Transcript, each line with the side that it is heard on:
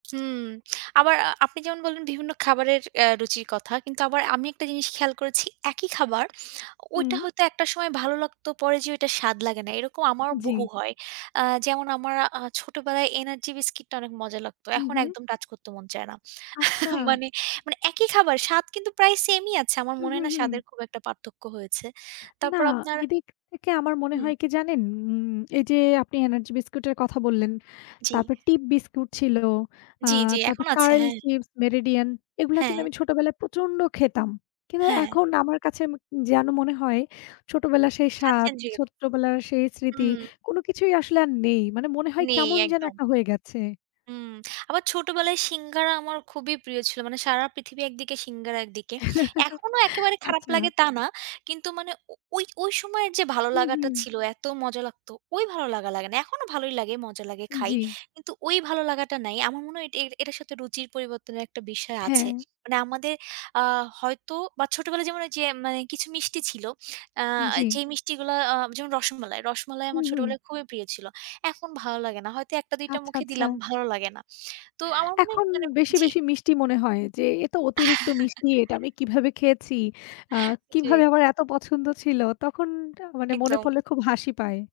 right: হুম। আবার আ আপনি যেমন বললেন, বিভিন্ন খাবারের অ্যা রুচির কথা। কিন্তু আবার আমি একটা জিনিস খেয়াল করেছি। একই খাবার, ওইটা
left: হুম।
right: হয়তো একটা সময় ভালো লাগতো পরে যেয়ে ওইটা স্বাদ লাগে না। এরকম আমারও
left: জি।
right: বহু হয়। আ যেমন আমার আ ছোটবেলায় এনার্জি বিস্কিটটা অনেক মজা লাগত।
left: হু,
right: এখন
left: হু।
right: একদম টাচ করত মন চায় না।
left: আচ্ছা!
right: মানে, মানে একই খাবার, স্বাদ কিন্তু প্রায় সেমই আছে। আমার
left: হু,
right: মনে
left: হু,
right: না স্বাদের
left: হু।
right: খুব একটা পার্থক্য হয়েছে।
left: না,
right: তারপর আপনার
left: এদিক থেকে আমার মনে
right: হুম।
left: হয় কি জানেন? উম এইযে আপনি এনার্জি বিস্কুট এর কথা বললেন।
right: জি।
left: তারপরে টিপ বিস্কুট ছিল। আ
right: জি, জি
left: তারপর
right: এখন আছে।
left: 'কার্ল'
right: হ্যাঁ।
left: র্চিপস, 'মেরিডিয়ান' এগুলা কিন্তু
right: হ্যাঁ।
left: আমি ছোটবেলায় প্রচন্ড খেতাম। কিন্তু
right: হ্যাঁ।
left: এখন আমার কাছে উম যেন মনে হয় ছোটবেলার সেই
right: আচ্ছা।
left: স্বাদ,
right: জি।
left: ছোট্টবেলার সেই স্মৃতি,
right: হুম।
left: কোনো কিছুই আসলে আর নেই। মানে মনে হয়
right: নেই
left: কেমন যেন
right: একদম।
left: একটা হয়ে গেছে।
right: হুম। আবার ছোটবেলায় সিঙ্গাড়া আমার খুবই প্রিয় ছিল। মানে সারা পৃথিবী একদিকে সিঙ্গাড়া একদিকে। এখনো একেবারে খারাপ
left: আচ্ছা।
right: লাগে তা না। কিন্তু মানে ও ওই, ওই সময়ের যে ভালো
left: হু,
right: লাগাটা
left: হু।
right: ছিল, এত মজা লাগত, ওই ভালো লাগা লাগে না। এখনো ভালোই লাগে, মজা লাগে খাই।
left: জি।
right: কিন্তু ওই ভালো লাগাটা নাই। আমার মনে হয় এট এটার সাথে রুচির পরিবর্তনের একটা বিষয় আছে।
left: হ্যাঁ।
right: মানে আমাদের আ হয়তো বা ছোটবেলায় যেমন ওইযে মানে কিছু মিষ্টি ছিল, আ
left: জি।
right: যেই মিষ্টিগুলা আ যেমন: রসমালাই। রসমালাই
left: হু,
right: আমার
left: হু।
right: ছোটবেলায় খুবই প্রিয় ছিল। এখন ভালো লাগে না। হয়তো একটা-দুইটা
left: আচ্ছা,
right: মুখে
left: আচ্ছা।
right: দিলাম, ভালো লাগে না। তো আমার মনে হয়
left: এখন
right: কী মানে
left: বেশি,
right: জি।
left: বেশি মিষ্টি মনে হয় যে, এ তো অতিরিক্ত মিষ্টি। এটা আমি কীভাবে খেয়েছি? আ
right: জি।
left: কীভাবে আমার এত পছন্দ ছিল! তখন তা মানে মনে
right: একদম।
left: পড়লে খুব হাসি পায়।